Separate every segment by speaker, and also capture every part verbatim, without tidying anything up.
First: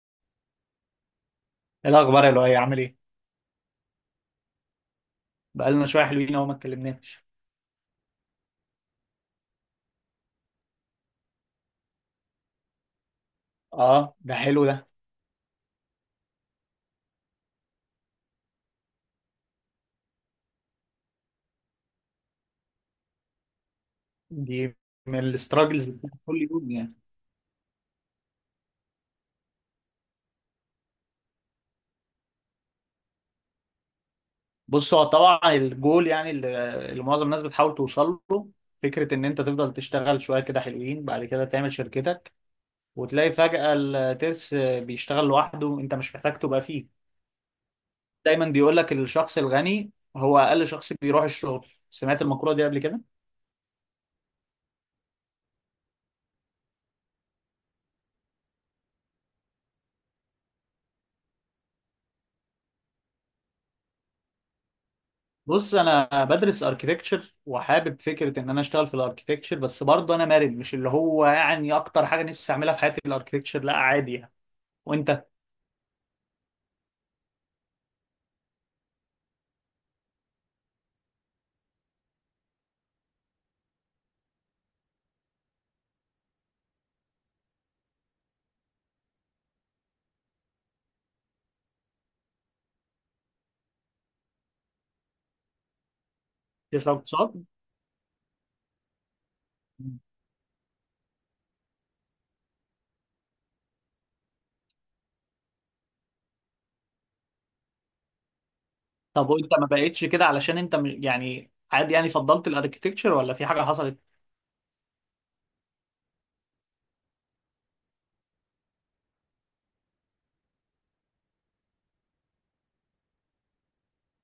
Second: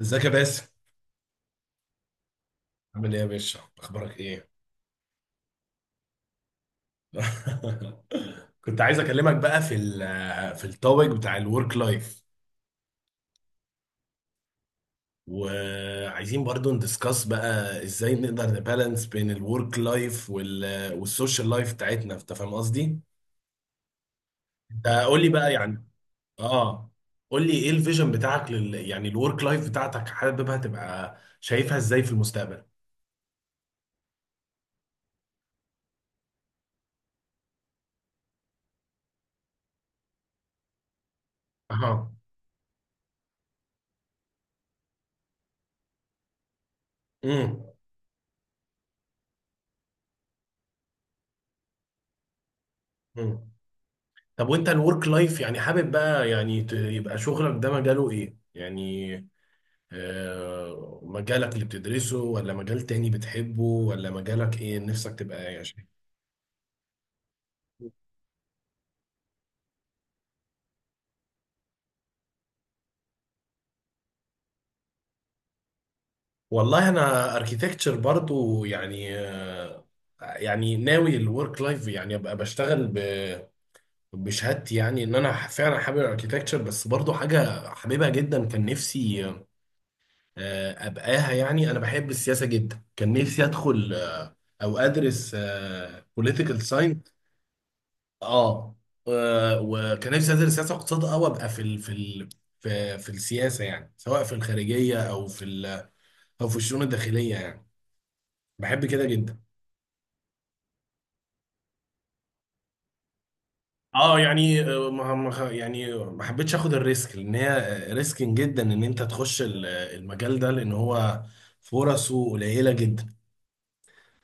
Speaker 1: ازيك يا باسم؟
Speaker 2: إيه الاخبار يا لؤي، عامل ايه؟
Speaker 1: عامل ايه يا باشا؟ اخبارك ايه؟
Speaker 2: بقالنا شويه حلوين اهو ما اتكلمناش.
Speaker 1: كنت عايز اكلمك بقى في ال في التوبيك بتاع الورك لايف.
Speaker 2: اه، ده حلو ده.
Speaker 1: وعايزين برضو ندiscuss بقى ازاي نقدر نبالانس بين الورك لايف وال والسوشيال لايف بتاعتنا، انت فاهم قصدي؟
Speaker 2: دي
Speaker 1: انت
Speaker 2: من
Speaker 1: قول لي بقى، يعني
Speaker 2: الاستراجلز كل يوم
Speaker 1: اه
Speaker 2: يعني.
Speaker 1: قول لي ايه الفيجن بتاعك لل يعني الورك لايف بتاعتك، حاببها تبقى شايفها ازاي في المستقبل؟
Speaker 2: بص، هو طبعا الجول يعني اللي اللي معظم الناس بتحاول توصل له فكره ان انت تفضل تشتغل شويه كده حلوين، بعد كده تعمل
Speaker 1: اها.
Speaker 2: شركتك وتلاقي فجاه الترس بيشتغل لوحده، انت مش محتاج تبقى فيه. دايما بيقول لك الشخص الغني هو اقل شخص بيروح الشغل. سمعت المقوله دي قبل كده؟
Speaker 1: امم. طب وانت الورك لايف، يعني حابب بقى، يعني ت- يبقى شغلك ده مجاله ايه؟ يعني آه، مجالك اللي بتدرسه ولا مجال تاني بتحبه ولا مجالك ايه نفسك تبقى ايه؟
Speaker 2: بص،
Speaker 1: عشان
Speaker 2: انا بدرس اركيتكتشر وحابب فكره ان انا اشتغل في الاركيتكتشر، بس برضه انا مرن. مش اللي هو يعني اكتر حاجه نفسي اعملها في حياتي الاركيتكتشر، لا عادي يعني. وانت؟
Speaker 1: والله انا اركيتكتشر برضو يعني. آه، يعني ناوي الورك لايف يعني ابقى بشتغل ب- بشهادتي، يعني ان انا فعلا حابب الاركيتكتشر، بس برضو حاجة حاببها جدا كان نفسي آه، ابقاها، يعني انا بحب السياسه جدا. كان نفسي ادخل آه، او ادرس بوليتيكال
Speaker 2: لسه
Speaker 1: ساينس.
Speaker 2: اقتصاد.
Speaker 1: اه آه، وكان نفسي ادرس سياسه واقتصاد، او ابقى في ال في ال في, في السياسه، يعني سواء في الخارجيه او في ال او في الشؤون الداخليه. يعني بحب كده
Speaker 2: طب
Speaker 1: جدا.
Speaker 2: وانت ما بقتش كده علشان انت م- يعني عادي يعني فضلت الاركيتكتشر، ولا في حاجه حصلت؟
Speaker 1: اه يعني آه، ما ما- يعني ما حبيتش اخد الريسك، لان هي ريسكين جدا ان انت تخش ال- المجال ده، لان هو فرصه قليله جدا.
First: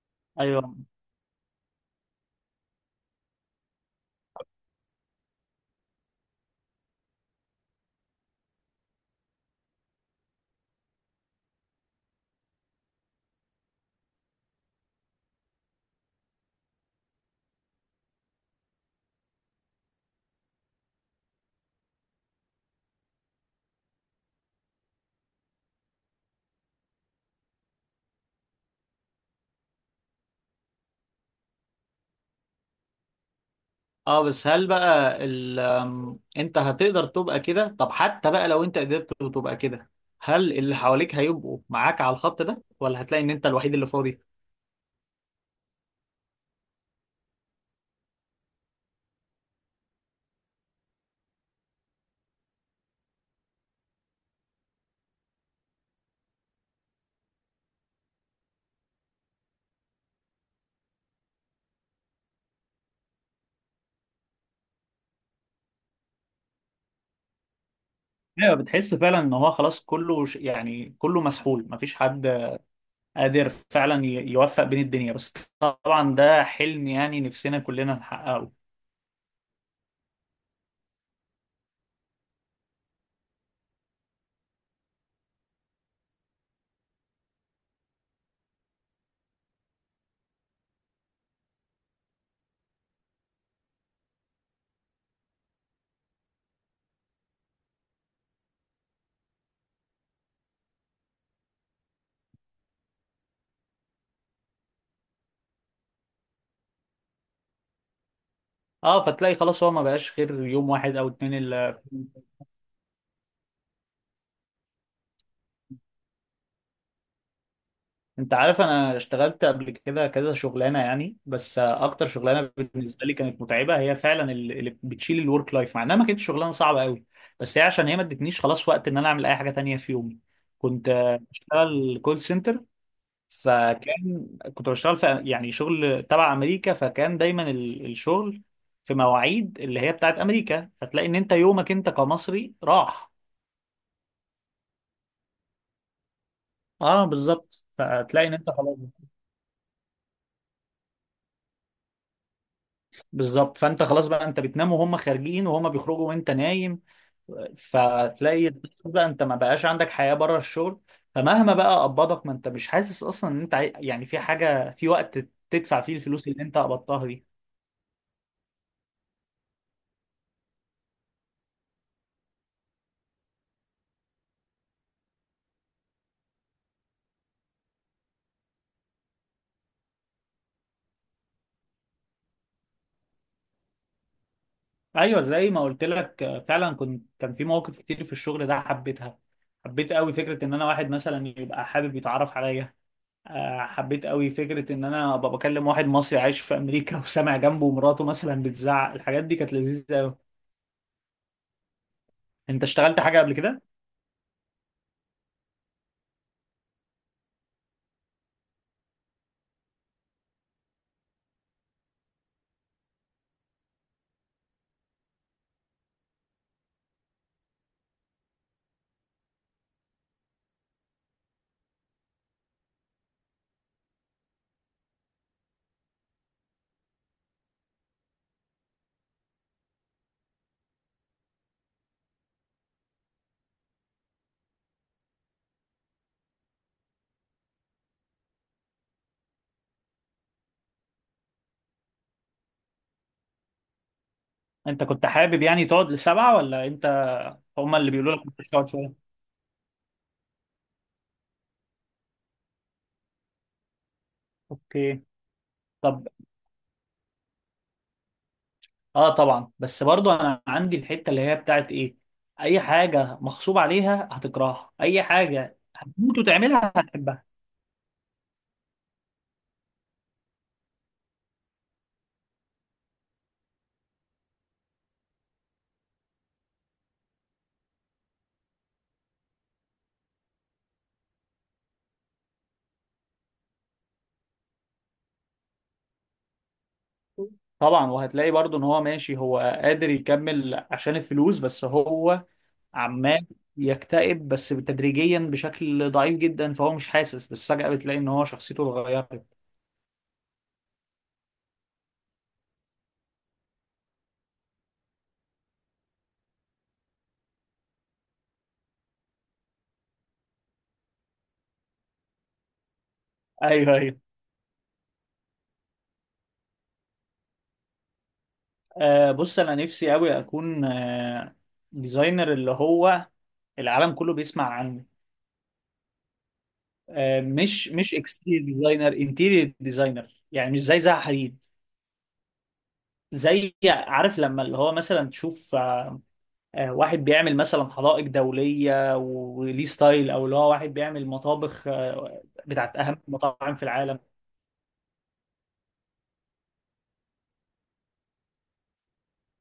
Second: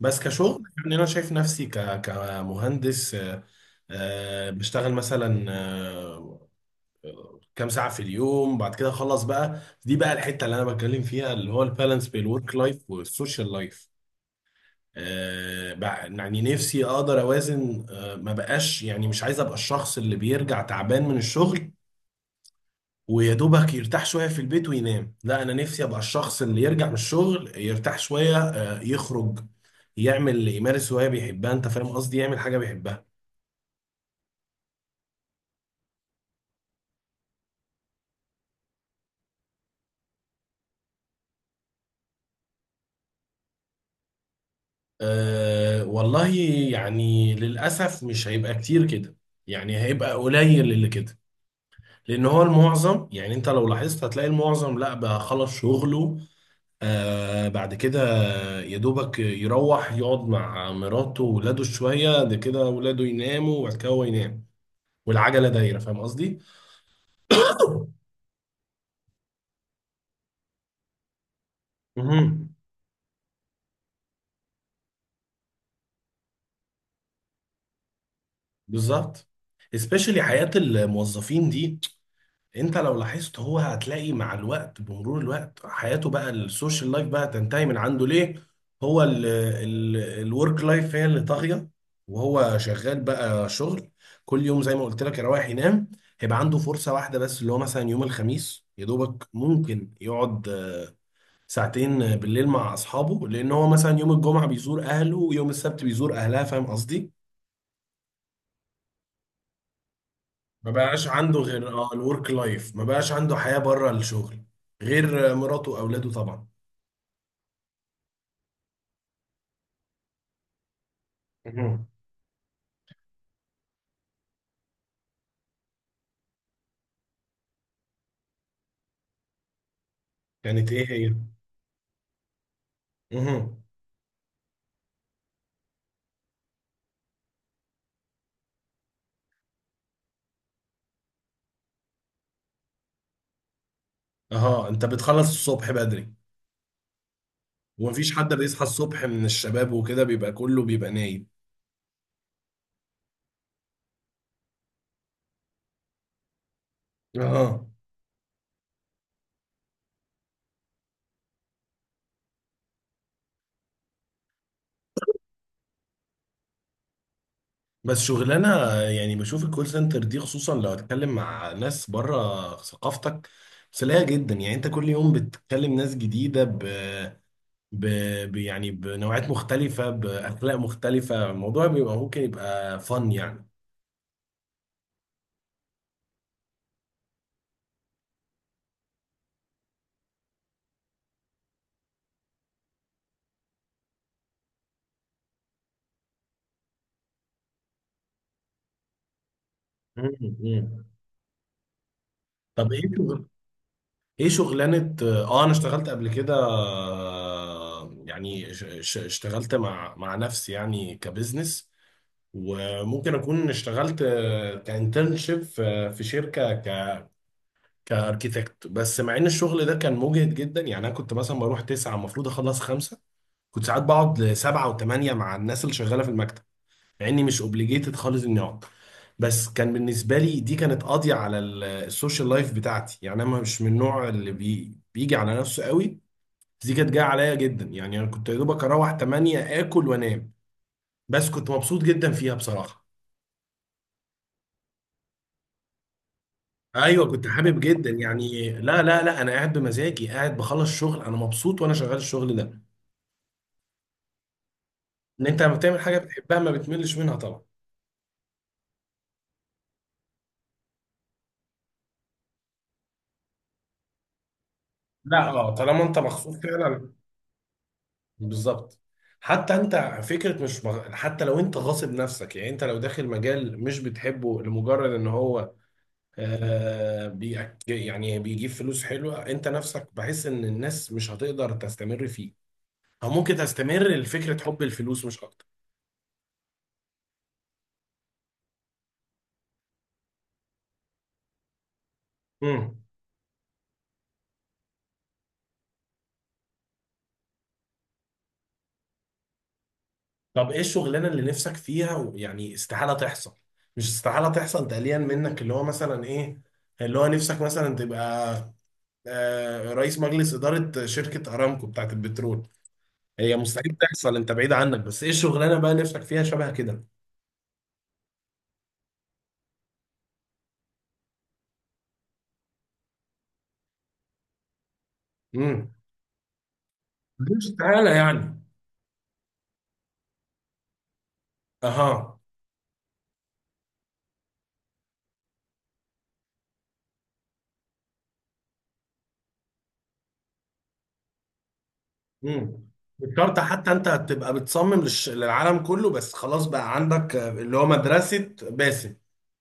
Speaker 1: بس كشغل،
Speaker 2: ايوه.
Speaker 1: يعني انا شايف نفسي ك كمهندس. آه، آه، بشتغل مثلا آه، كام ساعه في اليوم، بعد كده اخلص. بقى دي بقى الحته اللي انا بتكلم فيها، اللي هو البالانس بين الورك لايف والسوشيال لايف. آه، بع- يعني نفسي اقدر اوازن. آه، ما بقاش، يعني مش عايز ابقى الشخص اللي بيرجع تعبان من الشغل ويا دوبك يرتاح شويه في البيت وينام. لا، انا نفسي ابقى الشخص اللي يرجع من الشغل يرتاح شويه آه، يخرج، يعمل، يمارس هوايه بيحبها، انت فاهم قصدي؟ يعمل حاجه بيحبها.
Speaker 2: اه بس هل بقى ال... أم، انت هتقدر تبقى كده؟ طب حتى بقى لو انت قدرت تبقى كده، هل اللي حواليك هيبقوا معاك على الخط ده، ولا هتلاقي ان انت الوحيد اللي فاضي؟
Speaker 1: أه والله، يعني للاسف مش هيبقى كتير كده، يعني هيبقى قليل اللي كده، لان هو المعظم، يعني انت لو لاحظت هتلاقي المعظم لا بقى خلص شغله آه بعد كده يا دوبك يروح يقعد مع مراته وولاده شويه، ده كده ولاده يناموا وبعد كده هو ينام، والعجله دايره، فاهم قصدي؟
Speaker 2: ايوه، بتحس فعلا ان هو خلاص كله ش- يعني كله مسحول، مفيش حد
Speaker 1: مهم.
Speaker 2: قادر فعلا ي- يوفق بين الدنيا، بس طبعا ده حلم يعني نفسنا كلنا نحققه.
Speaker 1: بالظبط. especially حياة الموظفين دي، انت لو لاحظت هو هتلاقي مع الوقت، بمرور الوقت حياته بقى السوشيال لايف بقى تنتهي من عنده. ليه؟ هو الورك لايف هي اللي طاغية، وهو شغال بقى شغل كل يوم زي ما قلت لك، يروح ينام. هيبقى عنده فرصة واحدة بس، اللي هو مثلا يوم الخميس يا دوبك ممكن يقعد آه، ساعتين بالليل مع أصحابه، لأن هو مثلا يوم الجمعة بيزور أهله، ويوم السبت بيزور أهلها، فاهم قصدي؟
Speaker 2: اه، فتلاقي خلاص هو ما بقاش غير
Speaker 1: ما
Speaker 2: يوم واحد
Speaker 1: بقاش
Speaker 2: او اتنين
Speaker 1: عنده غير
Speaker 2: اللي.
Speaker 1: اه الورك لايف، ما بقاش عنده حياة بره الشغل غير مراته واولاده طبعا.
Speaker 2: انت عارف انا اشتغلت قبل كده كذا شغلانه يعني، بس
Speaker 1: مهم.
Speaker 2: اكتر شغلانه بالنسبه لي كانت متعبه هي فعلا ال- اللي بتشيل الورك لايف، مع انها ما كانتش شغلانه صعبه قوي. بس هي عشان هي ما ادتنيش خلاص وقت ان انا اعمل اي حاجه تانية في يومي.
Speaker 1: كانت ايه
Speaker 2: كنت
Speaker 1: هي؟
Speaker 2: آه، بشتغل كول سنتر.
Speaker 1: مهم.
Speaker 2: فكان كنت بشتغل في يعني شغل تبع امريكا، فكان دايما ال- الشغل في مواعيد اللي هي بتاعت امريكا، فتلاقي ان انت يومك انت كمصري راح.
Speaker 1: اها، انت بتخلص الصبح بدري
Speaker 2: اه بالظبط،
Speaker 1: ومفيش
Speaker 2: فتلاقي
Speaker 1: حد
Speaker 2: ان انت
Speaker 1: بيصحى
Speaker 2: خلاص.
Speaker 1: الصبح من الشباب وكده، بيبقى كله بيبقى نايم.
Speaker 2: بالظبط، فانت خلاص بقى انت بتنام وهم خارجين، وهم بيخرجوا وانت نايم.
Speaker 1: اها.
Speaker 2: فتلاقي بقى انت ما بقاش عندك حياة بره الشغل، فمهما بقى قبضك ما انت مش حاسس اصلا ان انت عاي- يعني في حاجة في وقت تدفع فيه الفلوس اللي انت قبضتها دي.
Speaker 1: بس شغلانة، يعني بشوف الكول سنتر دي، خصوصا لو هتكلم مع ناس بره ثقافتك، سلاية جدا. يعني انت كل يوم بتتكلم ناس جديدة ب... ب... ب... يعني بنوعات مختلفة، بأخلاق مختلفة، الموضوع بيبقى ممكن يبقى فن يعني.
Speaker 2: ايوه، زي ما قلت لك، آه، فعلا كنت كان في مواقف كتير في الشغل ده حبيتها. حبيت قوي فكره ان انا واحد مثلا يبقى حابب يتعرف عليا. آه، حبيت قوي فكره ان انا ابقى بكلم واحد مصري عايش في امريكا وسامع جنبه مراته مثلا بتزعق. الحاجات دي كانت لذيذه
Speaker 1: مم.
Speaker 2: قوي.
Speaker 1: مم.
Speaker 2: انت
Speaker 1: طب ايه
Speaker 2: اشتغلت حاجه
Speaker 1: شغل...
Speaker 2: قبل كده؟
Speaker 1: ايه شغلانة؟ اه انا اشتغلت قبل كده آه، يعني ش... ش... اشتغلت مع مع نفسي يعني كبزنس. وممكن اكون اشتغلت كانترنشيب في في شركة ك... كاركيتكت. بس مع ان الشغل ده كان مجهد جدا، يعني انا كنت مثلا بروح تسعة، المفروض اخلص خمسة، كنت ساعات بقعد لسبعة وثمانية مع الناس اللي شغالة في المكتب، مع اني مش اوبليجيتد خالص اني اقعد. بس كان بالنسبه لي دي كانت قاضيه على ال- السوشيال لايف بتاعتي. يعني انا مش من النوع اللي بي بيجي على نفسه قوي، بس دي كانت جايه عليا جدا. يعني انا كنت يا دوبك اروح تمانية اكل وانام، بس كنت مبسوط جدا فيها بصراحه.
Speaker 2: انت كنت حابب يعني تقعد لسبعه، ولا انت
Speaker 1: ايوه كنت حابب
Speaker 2: هما
Speaker 1: جدا
Speaker 2: اللي بيقولوا لك مش
Speaker 1: يعني.
Speaker 2: تقعد
Speaker 1: لا لا
Speaker 2: شويه؟
Speaker 1: لا، انا قاعد بمزاجي، قاعد بخلص شغل، انا مبسوط وانا شغال الشغل ده.
Speaker 2: اوكي.
Speaker 1: ان انت لما بتعمل حاجه
Speaker 2: طب
Speaker 1: بتحبها ما بتملش منها طبعا.
Speaker 2: اه طبعا، بس برضو انا عندي الحته اللي هي بتاعت ايه: اي حاجه مغصوب عليها هتكرهها، اي
Speaker 1: لا اه،
Speaker 2: حاجه
Speaker 1: طالما انت
Speaker 2: هتموت
Speaker 1: مخصوص
Speaker 2: وتعملها
Speaker 1: فعلا.
Speaker 2: هتحبها.
Speaker 1: بالظبط. حتى انت فكره مش مغ... حتى لو انت غاصب نفسك، يعني انت لو داخل مجال مش بتحبه لمجرد ان هو آه بي... يعني بيجيب فلوس حلوه، انت نفسك بحس ان الناس مش هتقدر تستمر فيه، او ممكن تستمر لفكره حب الفلوس مش اكتر.
Speaker 2: طبعا، وهتلاقي برضو ان هو ماشي، هو قادر يكمل عشان الفلوس، بس هو
Speaker 1: امم.
Speaker 2: عمال يكتئب بس تدريجيا بشكل ضعيف جدا فهو مش حاسس. بس فجأة بتلاقي ان هو شخصيته اتغيرت.
Speaker 1: طب ايه الشغلانه اللي نفسك فيها و- يعني استحاله تحصل، مش استحاله تحصل تقليلا منك، اللي هو مثلا ايه اللي هو نفسك مثلا تبقى آه رئيس مجلس اداره شركه ارامكو بتاعت البترول؟ هي
Speaker 2: ايوه
Speaker 1: مستحيل
Speaker 2: ايوه.
Speaker 1: تحصل، انت بعيد عنك، بس ايه الشغلانه بقى نفسك فيها شبه كده؟
Speaker 2: آه، بص، انا نفسي قوي اكون آه ديزاينر اللي هو العالم كله بيسمع عنه.
Speaker 1: امم.
Speaker 2: آه،
Speaker 1: مش
Speaker 2: مش
Speaker 1: تعالى
Speaker 2: مش
Speaker 1: يعني.
Speaker 2: اكستيريور ديزاينر، انتيريور ديزاينر، يعني مش زي زها حديد.
Speaker 1: اها.
Speaker 2: زي، عارف لما اللي هو مثلا تشوف آه، آه، واحد بيعمل مثلا حدائق دولية وليه ستايل، او اللي هو واحد بيعمل مطابخ آه،
Speaker 1: امم.
Speaker 2: بتاعت اهم
Speaker 1: مش شرط
Speaker 2: المطاعم في
Speaker 1: حتى، انت
Speaker 2: العالم.
Speaker 1: هتبقى بتصمم للش... للعالم كله، بس خلاص بقى عندك آه، اللي هو مدرسه باسم،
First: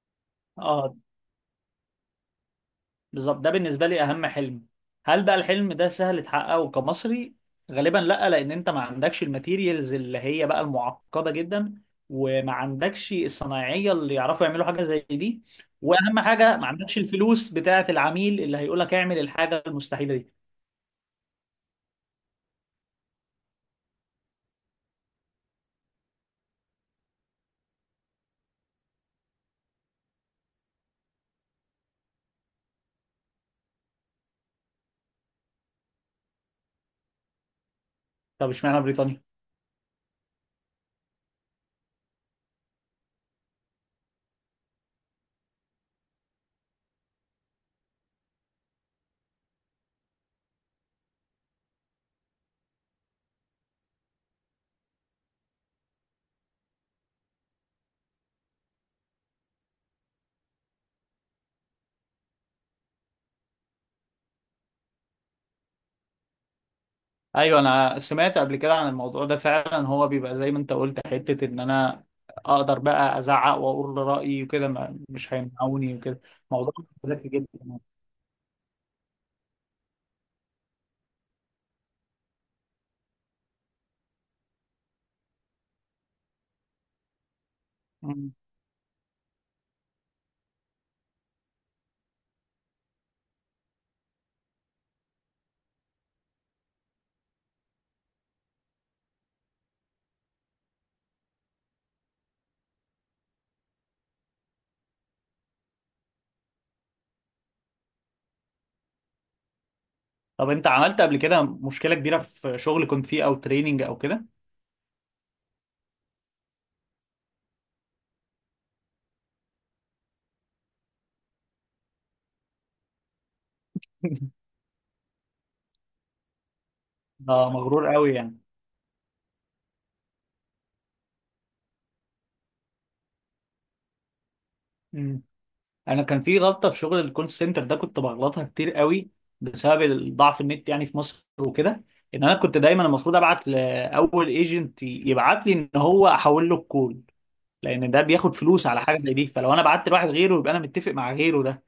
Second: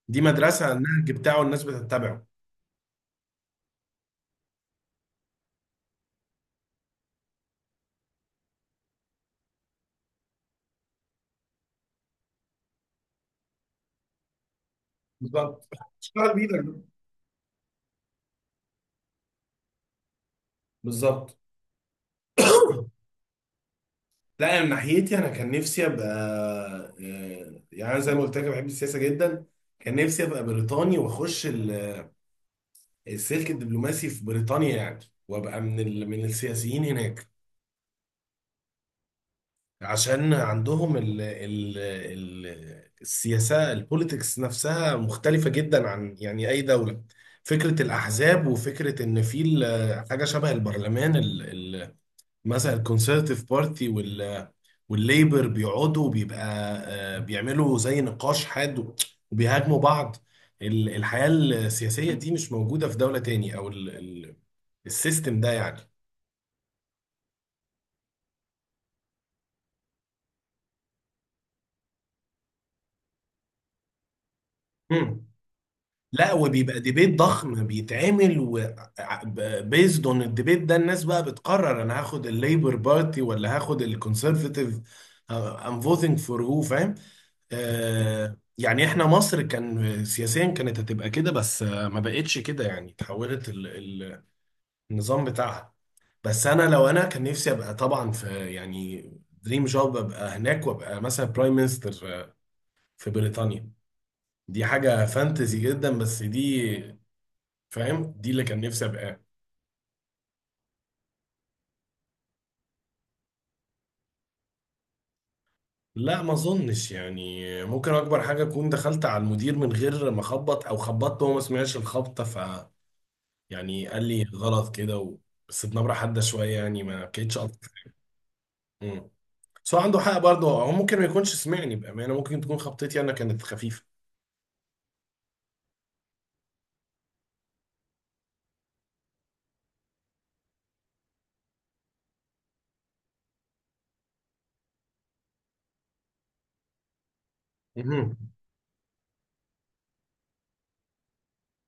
Speaker 1: دي مدرسه
Speaker 2: اه
Speaker 1: النهج بتاعه الناس بتتبعه.
Speaker 2: بالظبط، ده بالنسبة لي أهم حلم. هل بقى الحلم ده سهل تحققه كمصري؟ غالبا لأ، لأن أنت ما عندكش الماتيريالز اللي هي بقى المعقدة جدا، وما عندكش الصنايعية اللي يعرفوا يعملوا حاجة زي دي،
Speaker 1: بالظبط.
Speaker 2: وأهم
Speaker 1: اشتغل
Speaker 2: حاجة
Speaker 1: بايدك
Speaker 2: ما
Speaker 1: بقى.
Speaker 2: عندكش الفلوس بتاعة العميل اللي هيقول لك اعمل الحاجة المستحيلة دي.
Speaker 1: بالظبط. لا من ناحيتي انا كان نفسي ابقى آه، يعني أنا زي ما قلت لك أنا بحب السياسه جدا. كان نفسي ابقى بريطاني واخش ال- السلك الدبلوماسي في بريطانيا يعني، وابقى من ال... من السياسيين هناك.
Speaker 2: طب اشمعنى بريطانيا؟
Speaker 1: عشان عندهم ال... ال... ال... السياسة، البوليتكس نفسها مختلفة جدا عن يعني أي دولة. فكرة الأحزاب، وفكرة إن في ال- حاجة شبه البرلمان ال... ال... مثلا الكونسرتيف بارتي وال... والليبر، بيقعدوا بيبقى آه، بيعملوا زي نقاش حاد، وبيهاجموا بعض. ال- الحياة السياسية دي مش موجودة في دولة تاني، أو ال... ال... السيستم ده يعني.
Speaker 2: أيوه، أنا سمعت قبل كده عن الموضوع ده. فعلا هو بيبقى زي ما أنت قلت، حتة إن أنا أقدر بقى أزعق وأقول رأيي وكده، ما-
Speaker 1: مم.
Speaker 2: مش هيمنعوني وكده.
Speaker 1: لا،
Speaker 2: موضوع
Speaker 1: وبيبقى ديبيت
Speaker 2: ذكي
Speaker 1: ضخم
Speaker 2: جدا.
Speaker 1: بيتعمل و بيزد اون الديبيت ده الناس بقى بتقرر انا هاخد الليبر بارتي ولا هاخد الكونسرفاتيف. ام فوتنج فور، هو فاهم.
Speaker 2: مم.
Speaker 1: آه، يعني احنا مصر كان سياسيا كانت هتبقى كده، بس آه، ما بقتش كده. يعني تحولت ال- ال- النظام بتاعها. بس انا لو انا كان نفسي ابقى طبعا في يعني دريم جوب، ابقى هناك وابقى مثلا برايم مينستر في بريطانيا. دي حاجة فانتزي جدا، بس دي فاهم دي اللي كان نفسي ابقى.
Speaker 2: طب انت عملت قبل كده مشكلة كبيرة في شغل كنت فيه او تريننج او كده؟
Speaker 1: لا ما اظنش. يعني ممكن اكبر حاجه اكون دخلت على المدير من غير ما اخبط، او خبطت وهو ما سمعش الخبطه. ف يعني قال لي غلط كده و... بس بنبره حاده شويه، يعني ما بكيتش
Speaker 2: اه،
Speaker 1: اكتر.
Speaker 2: مغرور قوي يعني.
Speaker 1: امم. بس هو عنده حق برضه، هو ممكن ما يكونش سمعني بامانه، ممكن تكون خبطتي انا كانت خفيفه.
Speaker 2: مم. انا كان في غلطة في شغل الكول سنتر ده كنت بغلطها كتير قوي بسبب ضعف النت يعني في مصر وكده. ان انا كنت دايما المفروض ابعت لاول ايجنت يبعت لي ان هو احول له الكول، لان ده
Speaker 1: مهم.
Speaker 2: بياخد فلوس على حاجة زي دي. فلو انا بعت لواحد غيره يبقى انا متفق مع غيره ده.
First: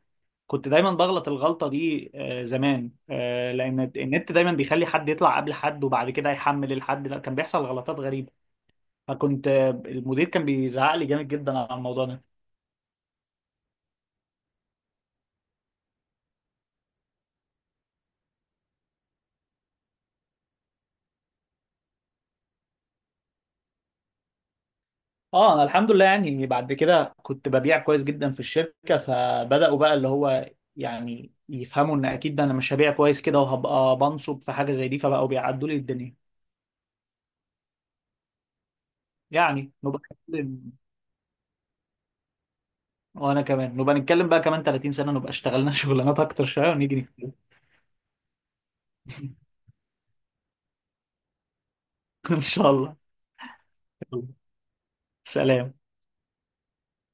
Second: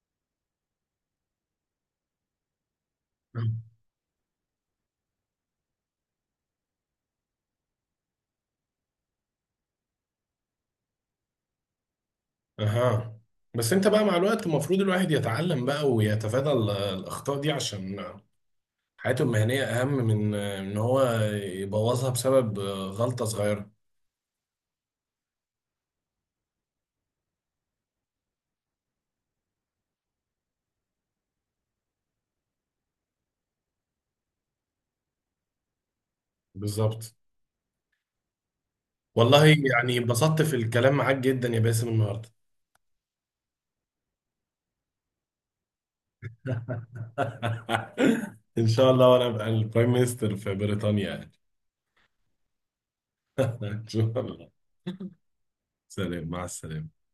Speaker 2: كنت دايما بغلط الغلطة دي آه، زمان، آه، لأن النت دايما بيخلي حد يطلع قبل حد، وبعد كده يحمل الحد، لا كان بيحصل غلطات غريبة. فكنت آه، المدير كان بيزعق لي جامد جدا على الموضوع ده.
Speaker 1: اها، بس انت بقى مع الوقت المفروض الواحد يتعلم بقى ويتفادى ال- الاخطاء دي، عشان حياته المهنية أهم من آه، إن هو يبوظها بسبب آه، غلطة صغيرة.
Speaker 2: اه، انا الحمد لله يعني بعد كده كنت ببيع كويس جدا في الشركة، فبدأوا بقى اللي هو يعني يفهموا ان اكيد انا مش هبيع كويس كده وهبقى بنصب في حاجة زي دي، فبقوا بيعدوا لي الدنيا.
Speaker 1: بالظبط. والله
Speaker 2: يعني
Speaker 1: يعني
Speaker 2: نبقى
Speaker 1: اتبسطت في
Speaker 2: نتكلم،
Speaker 1: الكلام معاك جدا يا باسم النهاردة.
Speaker 2: وانا كمان نبقى نتكلم بقى كمان 30 سنة، نبقى اشتغلنا شغلانات اكتر شوية، ونيجي نتكلم.
Speaker 1: إن شاء الله وأنا أبقى البرايم مينستر في بريطانيا يعني.
Speaker 2: ان شاء الله.
Speaker 1: إن شاء الله.
Speaker 2: سلام.
Speaker 1: سلام. مع السلامة.